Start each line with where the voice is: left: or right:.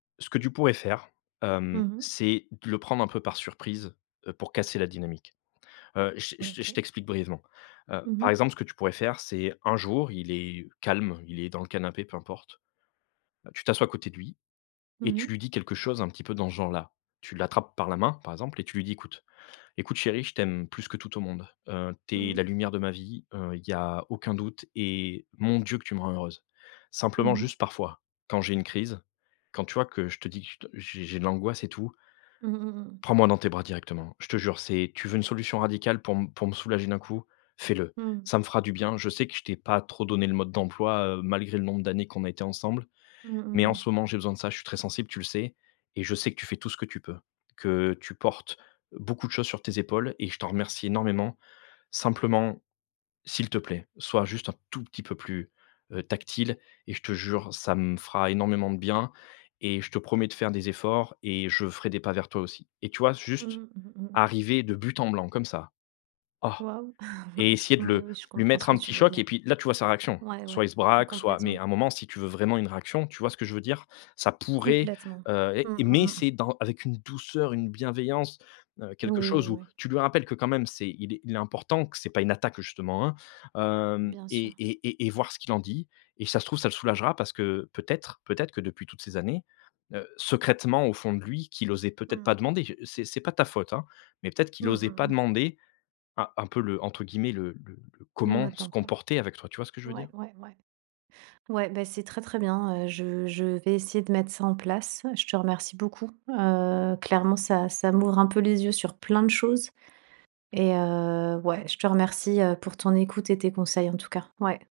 left: Ce que tu pourrais faire,
right: Mmh
left: hem,
right: mh.
left: c'est de le prendre un peu par surprise, heu, pour casser la dynamique. Heu, j j je
right: OK.
left: t'explique brièvement. Heu,
right: Mmh
left: par
right: mh.
left: exemple, ce que tu pourrais faire, c'est un jour, il est calme, il est dans le canapé, peu importe. Tu t'assois à côté de lui et
right: Mmh
left: tu
right: mh.
left: lui dis quelque chose un petit peu dans ce genre là. Tu l'attrapes par la main par exemple et tu lui dis: «Écoute écoute chérie, je t'aime plus que tout au monde, heu,
right: Mmh
left: tu es
right: mh.
left: la lumière de ma vie, heu, il y a aucun doute et mon Dieu que tu me rends heureuse.
right: Mmh
left: Simplement
right: mh.
left: juste parfois, quand j'ai une crise, quand tu vois que je te dis que j j'ai j'ai de l'angoisse et tout»
right: Mmh, mmh mh, mmh.
left: «prends moi dans tes bras directement. Je te jure, c'est tu veux une solution radicale pour pour me soulager d'un coup, fais-le.
right: Mmh.
left: Ça me fera du bien. Je sais que je t'ai pas trop donné le mode d'emploi, heu, malgré le nombre d'années qu'on a été ensemble,
right: Mmh, mmh
left: mais en
right: mh.
left: ce moment j'ai besoin de ça, je suis très sensible, tu le sais et je sais que tu fais tout ce que tu peux, que tu portes beaucoup de choses sur tes épaules et je t'en remercie énormément, simplement, s'il te plaît, soit juste un tout petit peu plus, heu, tactile et je te jure, ça me fera énormément de bien et je te promets de faire des efforts et je ferai des pas vers toi aussi», et tu vois juste
right: Mmh, mmh mh.
left: arriver de but en blanc comme ça. Oh
right: Wahou,
left: et essayer de le
right: ouais, je
left: lui
right: comprends ce
left: mettre
right: que
left: un
right: tu
left: petit
right: veux
left: choc et
right: dire
left: puis là, tu vois sa réaction,
right: ouais,
left: soit
right: ouais,
left: il se braque, soit mais
right: complètement.
left: à un moment si tu veux vraiment une réaction, tu vois ce que je veux dire? Ça pourrait,
right: Complètement.
left: heu,
right: Mmh
left: et
right: mh,
left: mais
right: mmh.
left: c'est dans avec une douceur, une bienveillance, heu, quelque
right: Oui, oui,
left: chose où
right: oui.
left: tu lui rappelles que quand même c'est il est il est important que c'est pas une attaque justement, hein? Hem,
right: Bien
left: et
right: sûr.
left: et et et voir ce qu'il en dit et ça se trouve ça le soulagera parce que peut-être peut-être que depuis toutes ces années, heu, secrètement au fond de lui qu'il osait peut-être
right: Mmh.
left: pas demander, c'est c'est pas de ta faute hein, mais peut-être qu'il
right: Mmh
left: osait
right: mh,
left: pas
right: mmh.
left: demander un un peu le entre guillemets le le le
right: Le
left: «comment
right: mode
left: se
right: d'emploi.
left: comporter avec toi», tu vois ce que je veux
right: Ouais,
left: dire?
right: ouais, ouais. Ouais, bah, c'est très, très bien, heu, je je vais essayer de mettre ça en place. Je te remercie beaucoup, heu, clairement, ça ça m'ouvre un peu les yeux sur plein de choses et heu, ouais, je te remercie, heu, pour ton écoute et tes conseils en tout cas, ouais.